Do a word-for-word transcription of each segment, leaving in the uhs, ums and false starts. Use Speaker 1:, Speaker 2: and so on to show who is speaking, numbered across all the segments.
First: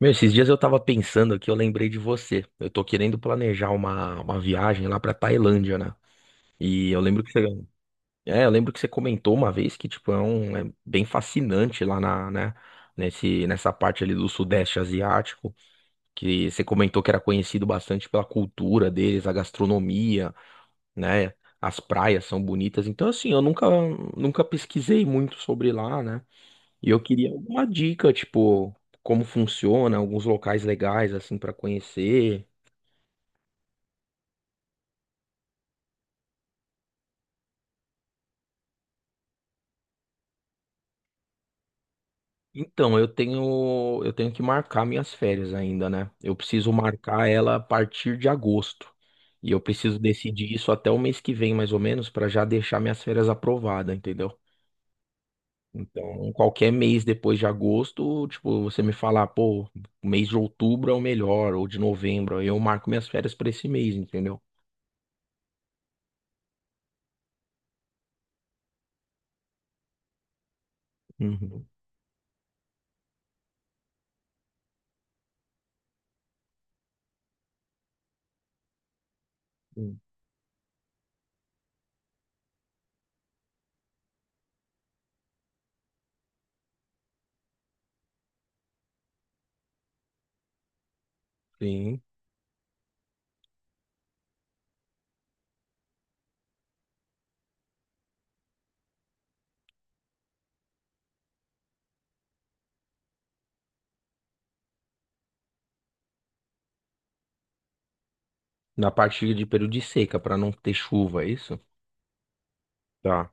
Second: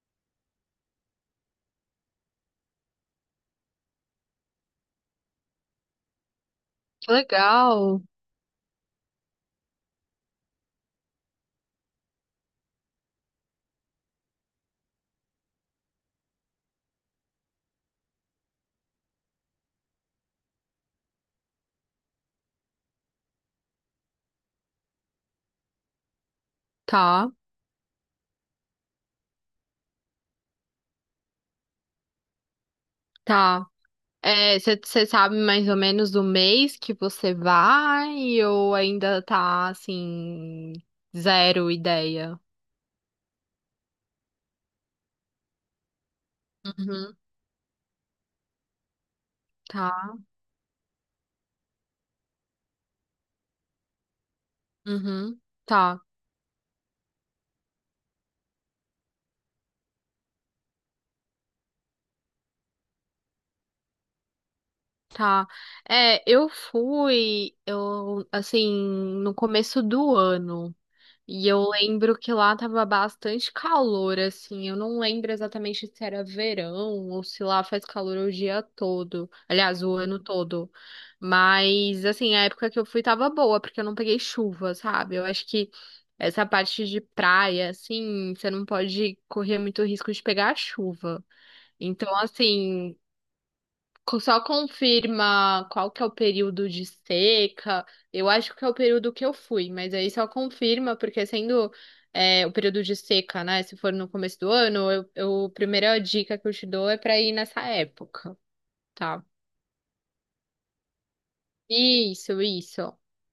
Speaker 1: Meu, esses dias eu tava pensando aqui, eu lembrei de você. Eu tô querendo planejar uma, uma viagem lá pra Tailândia, né? E eu lembro que você,
Speaker 2: Legal.
Speaker 1: é, eu lembro que você comentou uma vez que, tipo, é, um, é bem fascinante lá na, né, nesse, nessa parte ali do Sudeste Asiático, que você comentou que era conhecido bastante pela cultura deles, a gastronomia, né? As praias são bonitas. Então, assim, eu nunca, nunca pesquisei muito sobre lá, né? E eu
Speaker 2: Tá,
Speaker 1: queria alguma dica, tipo, como funciona, alguns locais legais assim pra conhecer.
Speaker 2: tá. É, você sabe mais ou menos o mês que você vai ou ainda tá assim, zero ideia?
Speaker 1: Então, eu tenho eu tenho que marcar minhas férias ainda, né? Eu preciso
Speaker 2: Uhum,
Speaker 1: marcar ela a partir de agosto. E eu
Speaker 2: tá,
Speaker 1: preciso decidir isso até o mês que vem, mais ou menos, pra já deixar minhas férias aprovadas, entendeu?
Speaker 2: uhum, tá,
Speaker 1: Então, qualquer mês depois de agosto, tipo, você me falar, pô, o mês de outubro é o melhor, ou de novembro, aí eu marco minhas férias pra esse mês, entendeu?
Speaker 2: tá. É, eu fui, eu, assim, no começo do ano. E
Speaker 1: Uhum.
Speaker 2: eu lembro que lá tava bastante calor, assim. Eu não lembro exatamente se era verão ou se lá faz calor o dia todo. Aliás, o ano todo. Mas, assim, a época que eu fui tava boa, porque eu não peguei chuva, sabe? Eu acho que essa parte de praia, assim, você não pode correr muito risco de pegar chuva.
Speaker 1: Sim.
Speaker 2: Então, assim, co- só confirma qual que é o período de seca. Eu acho que é o período que eu fui, mas aí só confirma, porque sendo é, o período de seca, né? Se for no começo do ano, eu, eu- a primeira dica que eu te dou é pra ir nessa época,
Speaker 1: Na
Speaker 2: tá?
Speaker 1: parte de período de seca, pra não ter chuva, é isso?
Speaker 2: Isso, isso.
Speaker 1: Tá.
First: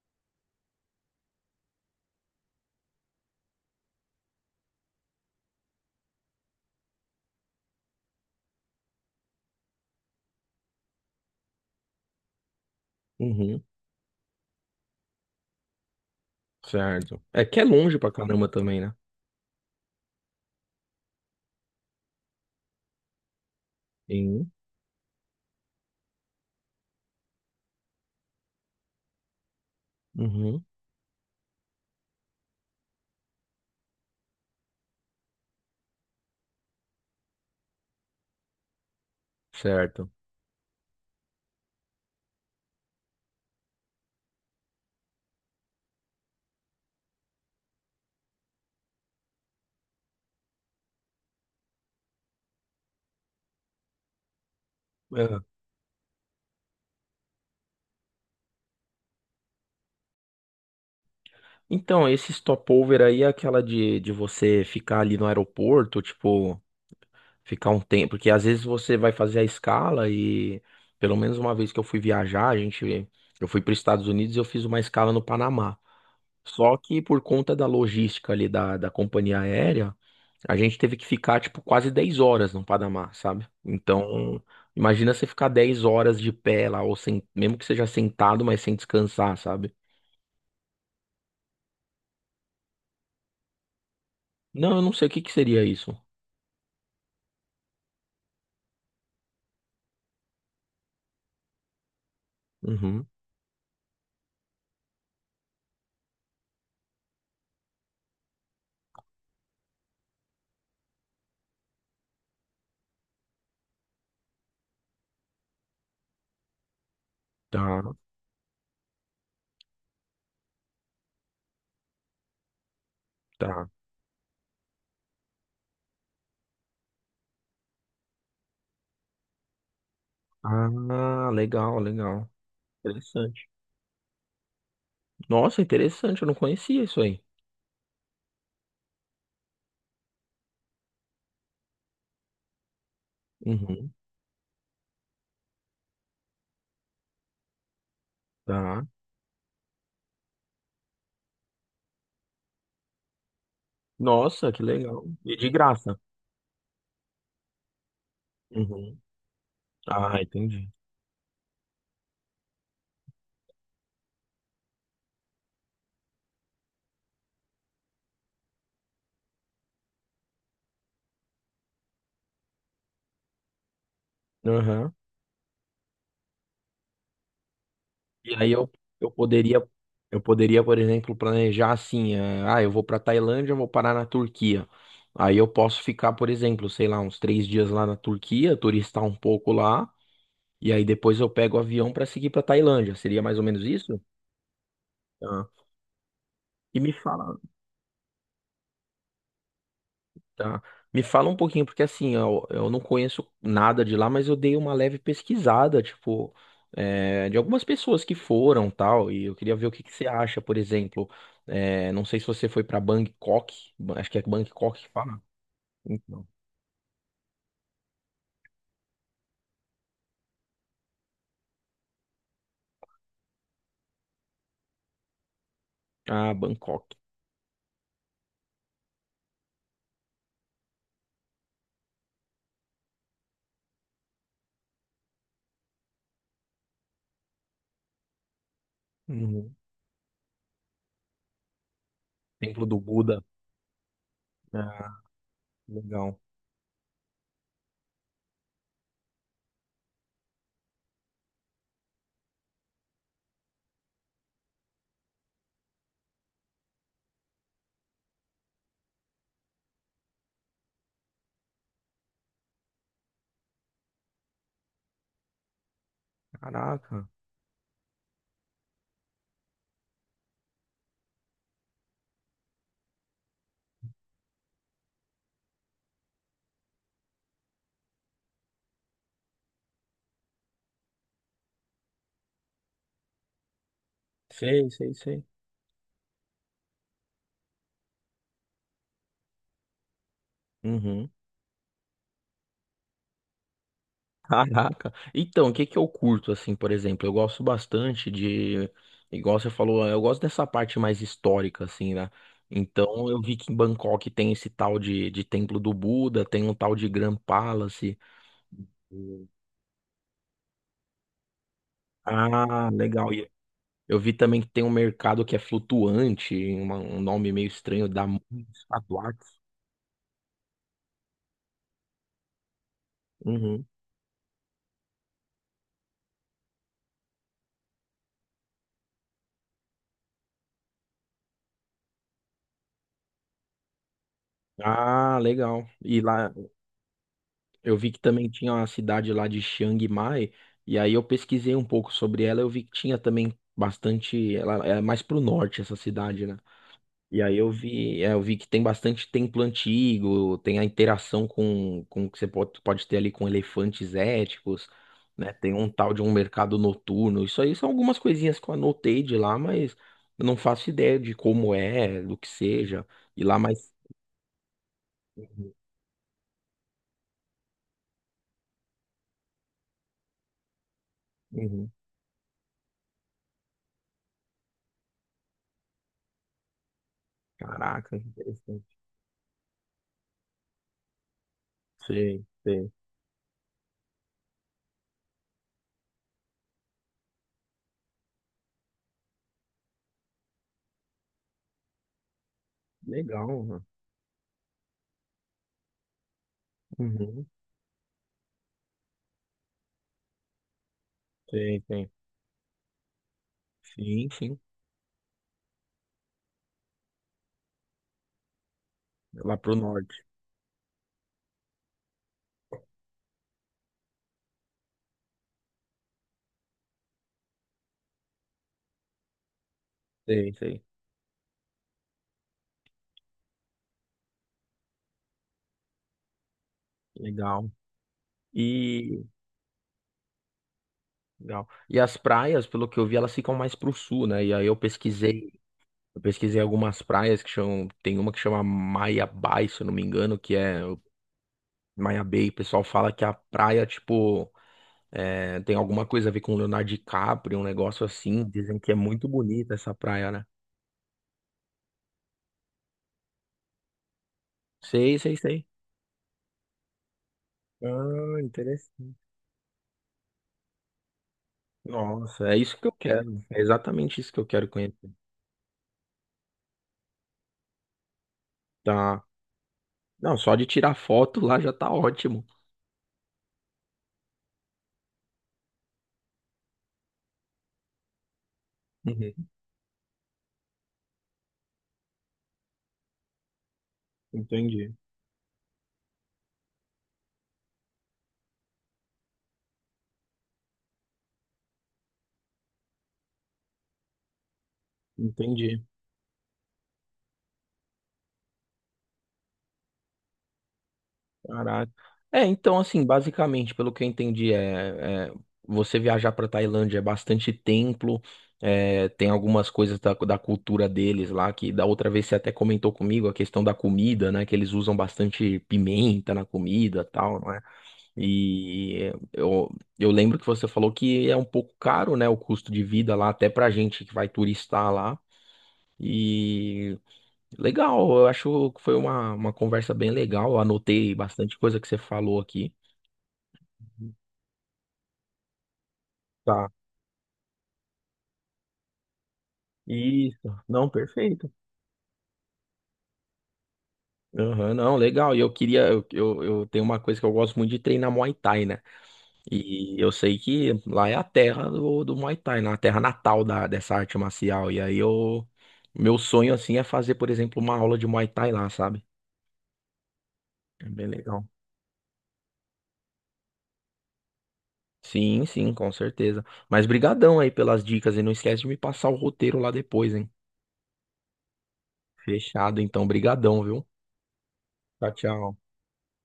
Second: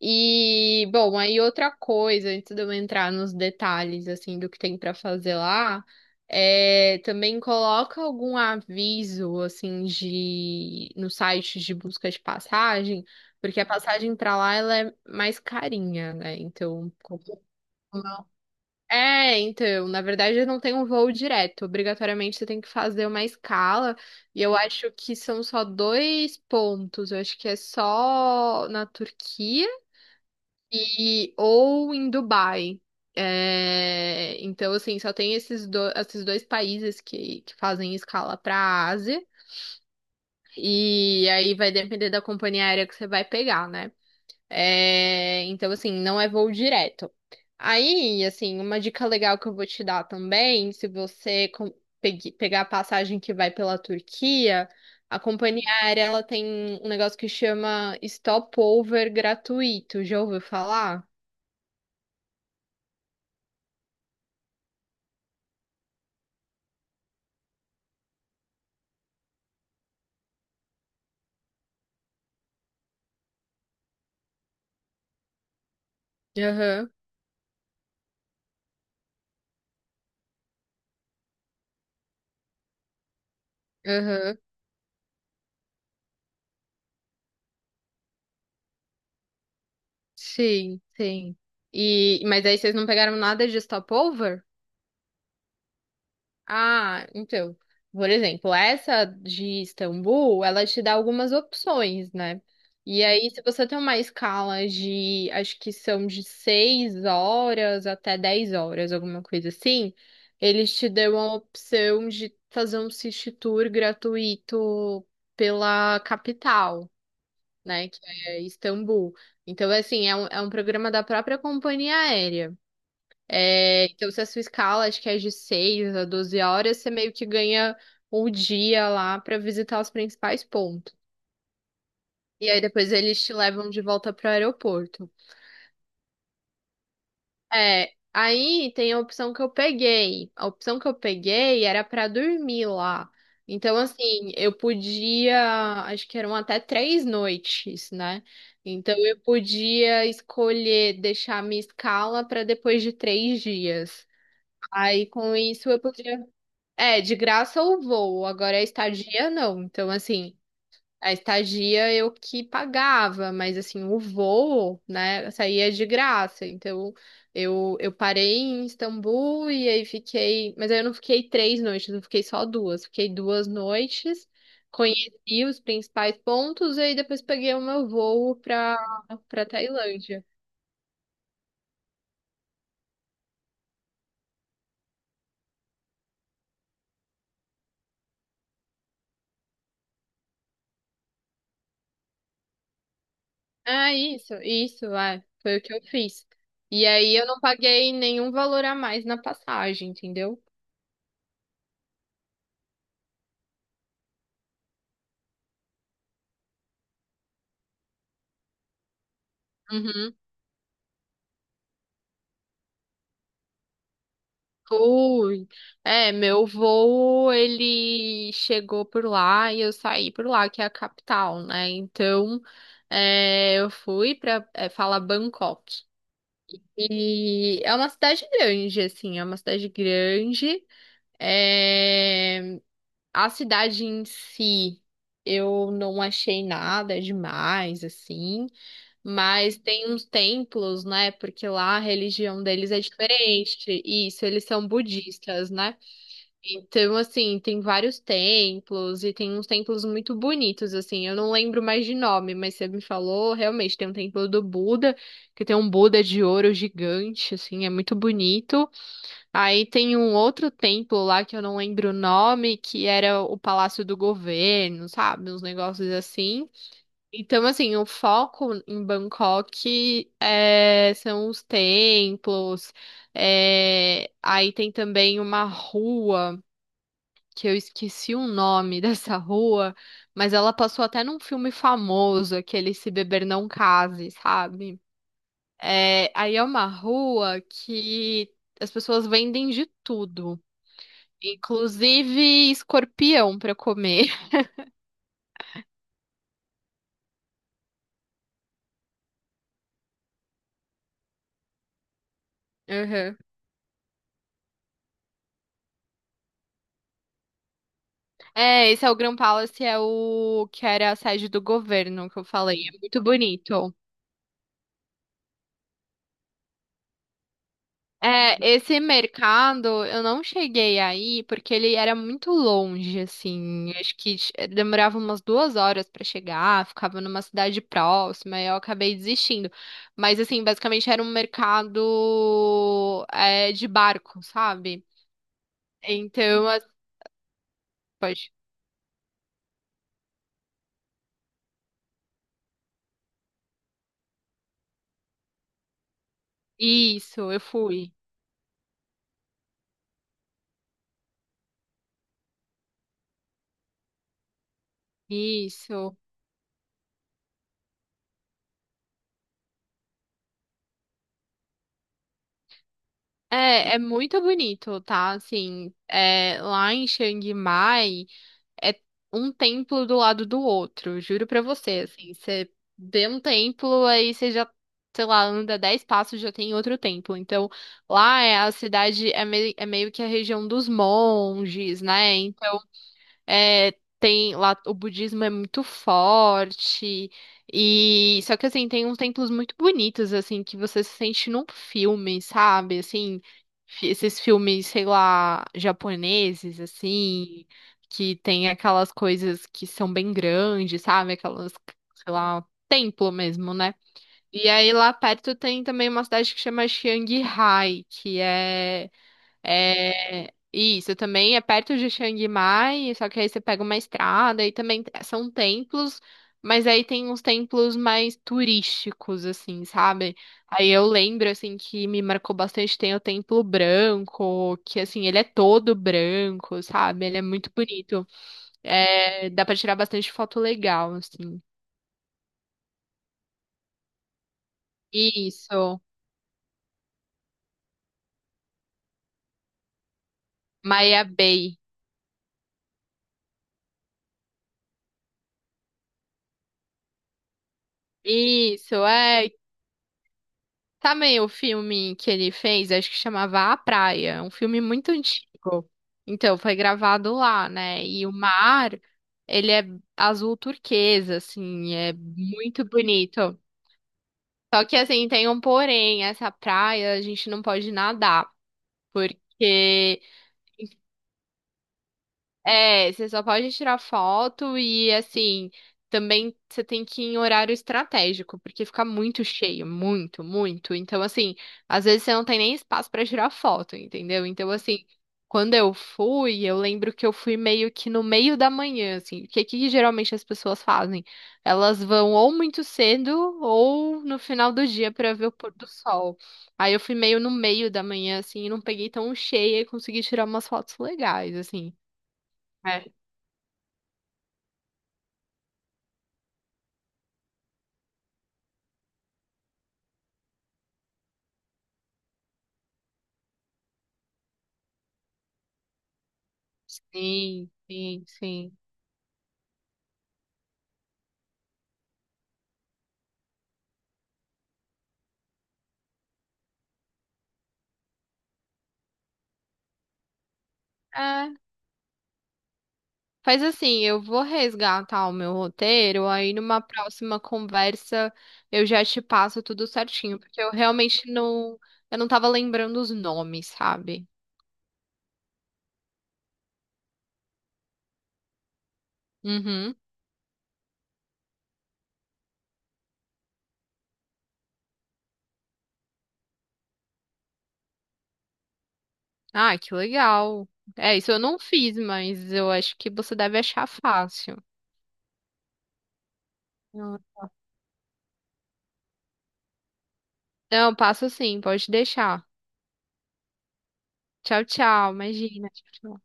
Speaker 2: E, bom, aí outra coisa, antes de eu entrar nos detalhes, assim, do que tem pra fazer lá, é, também coloca algum aviso, assim, de, no site de busca de passagem, porque
Speaker 1: Uhum.
Speaker 2: a passagem pra lá, ela é mais carinha, né? Então, como-
Speaker 1: Certo. É que é longe pra caramba também, né?
Speaker 2: é, então, na verdade eu não tem um voo direto. Obrigatoriamente você tem que fazer uma escala. E
Speaker 1: Sim.
Speaker 2: eu acho que são só dois pontos. Eu acho que é só na Turquia
Speaker 1: Uhum.
Speaker 2: e, ou em Dubai. É, então, assim, só tem esses, do- esses dois países que, que fazem escala para a Ásia.
Speaker 1: Certo.
Speaker 2: E aí vai depender da companhia aérea que você vai pegar, né? É, então, assim, não é voo direto. Aí, assim, uma dica legal que eu vou te dar também, se você com- pegue- pegar a passagem que vai pela Turquia, a
Speaker 1: É.
Speaker 2: companhia aérea ela tem um negócio que chama stopover gratuito. Já ouviu falar?
Speaker 1: Então, esse stopover aí é aquela de, de você ficar ali no aeroporto, tipo, ficar um tempo, porque às vezes você vai fazer a escala e pelo menos uma vez que eu fui viajar, a gente, eu fui para os Estados Unidos e eu fiz uma escala no Panamá. Só
Speaker 2: Aham.
Speaker 1: que por conta da logística ali da, da companhia aérea, a gente teve que ficar, tipo, quase dez horas no Panamá, sabe?
Speaker 2: Aham.
Speaker 1: Então, imagina você ficar dez horas de pé lá, ou sem, mesmo que seja sentado, mas sem descansar, sabe?
Speaker 2: Sim, sim. E, mas aí vocês não pegaram nada de stopover?
Speaker 1: Não, eu não sei o que que seria isso.
Speaker 2: Ah, então. Por exemplo, essa de Istambul, ela te dá algumas opções, né? E
Speaker 1: Uhum.
Speaker 2: aí, se você tem uma escala de, acho que são de seis horas até dez horas, alguma coisa assim, eles te dão a opção de fazer um city tour gratuito pela capital. Né?
Speaker 1: Tá,
Speaker 2: Que é Istambul. Então, assim, é um, é um programa da própria companhia aérea.
Speaker 1: tá.
Speaker 2: É, então, se a sua escala, acho que é de seis a doze horas, você meio que ganha o dia lá para visitar os principais pontos.
Speaker 1: Ah, legal, legal.
Speaker 2: E aí depois eles te
Speaker 1: Interessante.
Speaker 2: levam de volta para o aeroporto.
Speaker 1: Nossa, interessante, eu não conhecia isso aí.
Speaker 2: É, aí tem a opção que eu peguei. A opção que eu peguei era pra dormir lá. Então,
Speaker 1: Uhum,
Speaker 2: assim, eu podia, acho que eram até três noites, né?
Speaker 1: tá.
Speaker 2: Então, eu podia escolher deixar a minha escala pra depois de três dias.
Speaker 1: Nossa, que legal.
Speaker 2: Aí, com
Speaker 1: E de
Speaker 2: isso, eu
Speaker 1: graça.
Speaker 2: podia. É, de graça ou voo, agora a
Speaker 1: Uhum.
Speaker 2: estadia não. Então,
Speaker 1: Ah,
Speaker 2: assim,
Speaker 1: entendi.
Speaker 2: a estadia eu que pagava, mas assim, o voo, né, saía de graça. Então, eu, eu parei em Istambul e aí fiquei. Mas aí eu não fiquei três noites, eu fiquei só duas. Fiquei duas noites,
Speaker 1: Aham.
Speaker 2: conheci os principais pontos e aí depois peguei o meu
Speaker 1: E
Speaker 2: voo
Speaker 1: aí eu,
Speaker 2: pra,
Speaker 1: eu
Speaker 2: pra
Speaker 1: poderia, Eu
Speaker 2: Tailândia.
Speaker 1: poderia, por exemplo, planejar assim, eh, ah, eu vou para Tailândia, eu vou parar na Turquia. Aí eu posso ficar, por exemplo, sei lá, uns três dias lá na Turquia, turistar um pouco lá, e aí depois eu pego o avião para seguir para Tailândia. Seria mais ou menos
Speaker 2: Ah,
Speaker 1: isso?
Speaker 2: isso, isso, é, foi
Speaker 1: Tá.
Speaker 2: o que eu fiz.
Speaker 1: E
Speaker 2: E
Speaker 1: me
Speaker 2: aí eu
Speaker 1: fala.
Speaker 2: não paguei nenhum valor a mais na passagem, entendeu?
Speaker 1: Tá. Me fala um pouquinho, porque assim, eu, eu não conheço nada de lá, mas eu dei uma leve pesquisada, tipo, é, de algumas pessoas que foram tal, e eu queria ver o que que você
Speaker 2: Uhum.
Speaker 1: acha, por exemplo. É, não sei se você foi pra Bangkok, Ba- acho que é Bangkok que fala.
Speaker 2: Fui, é,
Speaker 1: Então.
Speaker 2: meu voo, ele chegou por lá e eu saí por lá, que é a capital, né? Então, é, eu fui pra, é, falar Bangkok.
Speaker 1: Ah, Bangkok.
Speaker 2: E é uma cidade grande, assim, é uma cidade grande. É, a cidade em si, eu não achei nada demais, assim,
Speaker 1: Uhum.
Speaker 2: mas tem uns templos, né? Porque lá a religião
Speaker 1: Templo
Speaker 2: deles
Speaker 1: do
Speaker 2: é
Speaker 1: Buda.
Speaker 2: diferente. Isso, eles são
Speaker 1: Ah,
Speaker 2: budistas, né?
Speaker 1: legal.
Speaker 2: Então, assim, tem vários templos e tem uns templos muito bonitos, assim. Eu não lembro mais de nome, mas você me falou, realmente, tem um templo do Buda, que tem um Buda de ouro gigante, assim, é muito bonito. Aí tem um outro templo lá que eu não lembro o nome, que era o Palácio do Governo, sabe? Uns negócios assim.
Speaker 1: Caraca.
Speaker 2: Então, assim, o foco em Bangkok é, são os templos. É, aí tem também uma rua que eu esqueci o nome dessa rua, mas ela passou até num filme famoso, aquele Se Beber Não Case,
Speaker 1: Sei,
Speaker 2: sabe?
Speaker 1: sei, sei.
Speaker 2: É, aí é uma rua que as pessoas vendem de tudo, inclusive escorpião pra comer.
Speaker 1: Caraca. Então, o que que eu curto, assim, por exemplo? Eu gosto bastante de. Igual você falou, eu gosto dessa parte mais histórica, assim, né? Então,
Speaker 2: Uhum.
Speaker 1: eu vi que em Bangkok tem esse tal de, de Templo do Buda, tem um tal de Grand Palace.
Speaker 2: É, esse é o Grand
Speaker 1: Hum.
Speaker 2: Palace, é o que era a sede do governo que eu falei.
Speaker 1: Ah,
Speaker 2: É muito
Speaker 1: legal. E
Speaker 2: bonito.
Speaker 1: eu vi também que tem um mercado que é flutuante, uma- um nome meio estranho, da
Speaker 2: É, esse
Speaker 1: Estaduarte.
Speaker 2: mercado eu não cheguei aí porque ele era muito longe,
Speaker 1: Uhum.
Speaker 2: assim. Acho que ch- demorava umas duas horas pra chegar, ficava numa cidade próxima e eu acabei desistindo. Mas, assim, basicamente era um mercado é, de barco, sabe?
Speaker 1: Ah, legal. E lá.
Speaker 2: Então, as-
Speaker 1: Eu vi que também
Speaker 2: pode.
Speaker 1: tinha uma cidade lá de Chiang Mai, e aí eu pesquisei um pouco sobre ela, eu vi que tinha também bastante, ela é mais pro norte essa cidade, né? E
Speaker 2: Isso,
Speaker 1: aí
Speaker 2: eu
Speaker 1: eu
Speaker 2: fui.
Speaker 1: vi, é, eu vi que tem bastante templo antigo, tem a interação com, com o que você pode, pode ter ali com elefantes éticos, né? Tem um tal
Speaker 2: Isso.
Speaker 1: de um mercado noturno. Isso aí são algumas coisinhas que eu anotei de lá, mas eu não faço ideia de como é, do que seja. E lá mais.
Speaker 2: É, é muito bonito, tá?
Speaker 1: Uhum,
Speaker 2: Assim, é, lá em Chiang Mai. É um templo do lado do outro, juro pra
Speaker 1: uhum.
Speaker 2: você, assim, você vê um templo, aí você já, sei lá, anda dez passos, já tem outro templo. Então,
Speaker 1: Caraca, que
Speaker 2: lá é a
Speaker 1: interessante.
Speaker 2: cidade é, mei- é meio que a região dos monges,
Speaker 1: Sim,
Speaker 2: né?
Speaker 1: sim.
Speaker 2: É, tem lá o budismo é muito forte e só que assim tem uns templos muito bonitos assim que você se sente num filme, sabe? Assim,
Speaker 1: Legal, mano.
Speaker 2: fi- esses filmes, sei lá, japoneses
Speaker 1: Uhum.
Speaker 2: assim, que tem aquelas coisas que são bem grandes, sabe? Aquelas,
Speaker 1: Sei, sei.
Speaker 2: sei lá, templo mesmo, né?
Speaker 1: Sim, sim.
Speaker 2: E aí lá perto tem também uma cidade que chama Chiang Rai, que é
Speaker 1: É lá pro norte.
Speaker 2: é, isso também é perto de Chiang Mai, só que aí você pega uma estrada e também t- são templos, mas aí tem uns templos mais turísticos, assim, sabe?
Speaker 1: Sei, sei.
Speaker 2: Aí eu lembro, assim, que me marcou bastante, tem o Templo Branco, que, assim, ele é todo branco, sabe? Ele é
Speaker 1: Legal.
Speaker 2: muito bonito.
Speaker 1: E
Speaker 2: É, dá pra tirar bastante foto legal, assim.
Speaker 1: legal. E as praias, pelo que eu vi, elas ficam mais pro sul, né? E aí eu pesquisei,
Speaker 2: Isso,
Speaker 1: eu pesquisei algumas praias que chamam, tem uma que chama Maia Bay, se eu não me engano, que é
Speaker 2: Maya Bay.
Speaker 1: Maia Bay. O pessoal fala que a praia, tipo, é, tem alguma coisa a ver com o Leonardo DiCaprio, um negócio assim. Dizem que é
Speaker 2: Isso,
Speaker 1: muito
Speaker 2: é,
Speaker 1: bonita essa praia, né?
Speaker 2: também o filme que ele fez, acho que chamava A Praia, é um filme muito
Speaker 1: Sei, sei, sei.
Speaker 2: antigo. Então, foi gravado lá, né? E o
Speaker 1: Ah,
Speaker 2: mar, ele é azul turquesa, assim, é
Speaker 1: nossa, é isso
Speaker 2: muito
Speaker 1: que eu quero.
Speaker 2: bonito.
Speaker 1: É exatamente isso que eu quero
Speaker 2: Só que,
Speaker 1: conhecer.
Speaker 2: assim, tem um porém, essa praia a gente não pode nadar,
Speaker 1: Tá.
Speaker 2: porque
Speaker 1: Não, só de tirar foto lá já tá ótimo.
Speaker 2: é, você só pode tirar foto e assim, também você tem que ir em horário estratégico, porque fica muito
Speaker 1: Uhum.
Speaker 2: cheio, muito, muito. Então, assim, às vezes você não tem nem espaço pra tirar foto, entendeu? Então,
Speaker 1: Entendi,
Speaker 2: assim, quando eu fui, eu lembro que eu fui meio que no meio da manhã, assim, porque o que que geralmente as pessoas fazem? Elas vão ou muito cedo ou no final do dia pra ver o pôr
Speaker 1: entendi.
Speaker 2: do sol. Aí eu fui meio no meio da manhã, assim, e não peguei tão cheia e consegui tirar umas fotos legais,
Speaker 1: Caraca.
Speaker 2: assim.
Speaker 1: É, então, assim, basicamente, pelo que eu entendi, é, é, você viajar pra Tailândia é bastante templo, é, tem algumas coisas da, da cultura deles lá, que da outra vez você até comentou comigo a questão da comida, né? Que eles usam bastante pimenta na comida, tal, não é?
Speaker 2: Sim, sim, sim.
Speaker 1: E eu, eu lembro que você falou que é um pouco caro, né, o custo de vida lá, até pra gente que vai turistar lá. E legal, eu acho que foi uma, uma conversa bem legal. Eu anotei
Speaker 2: É,
Speaker 1: bastante coisa que você falou aqui.
Speaker 2: faz assim, eu vou resgatar o meu roteiro, aí
Speaker 1: Tá.
Speaker 2: numa próxima conversa eu já te passo tudo certinho,
Speaker 1: Isso,
Speaker 2: porque eu
Speaker 1: não,
Speaker 2: realmente
Speaker 1: perfeito.
Speaker 2: não, eu não tava lembrando os nomes, sabe?
Speaker 1: Aham, não, legal. E eu queria, eu, eu, eu tenho uma coisa que eu gosto muito de treinar Muay Thai, né? E
Speaker 2: Uhum.
Speaker 1: eu sei que lá é a terra do, do Muay Thai, né? A terra natal da, dessa arte marcial. E aí eu. Meu sonho, assim, é fazer, por exemplo, uma aula de Muay Thai lá, sabe?
Speaker 2: Ah, que legal.
Speaker 1: É bem
Speaker 2: É, isso eu
Speaker 1: legal.
Speaker 2: não fiz, mas eu acho que você deve achar fácil.
Speaker 1: Sim, sim, com certeza. Mas brigadão aí pelas dicas e não esquece de me passar o roteiro lá depois, hein?
Speaker 2: Não, passo sim, pode deixar.
Speaker 1: Fechado, então, brigadão, viu?
Speaker 2: Tchau, tchau,
Speaker 1: Tchau, tchau.
Speaker 2: imagina. Tchau, tchau.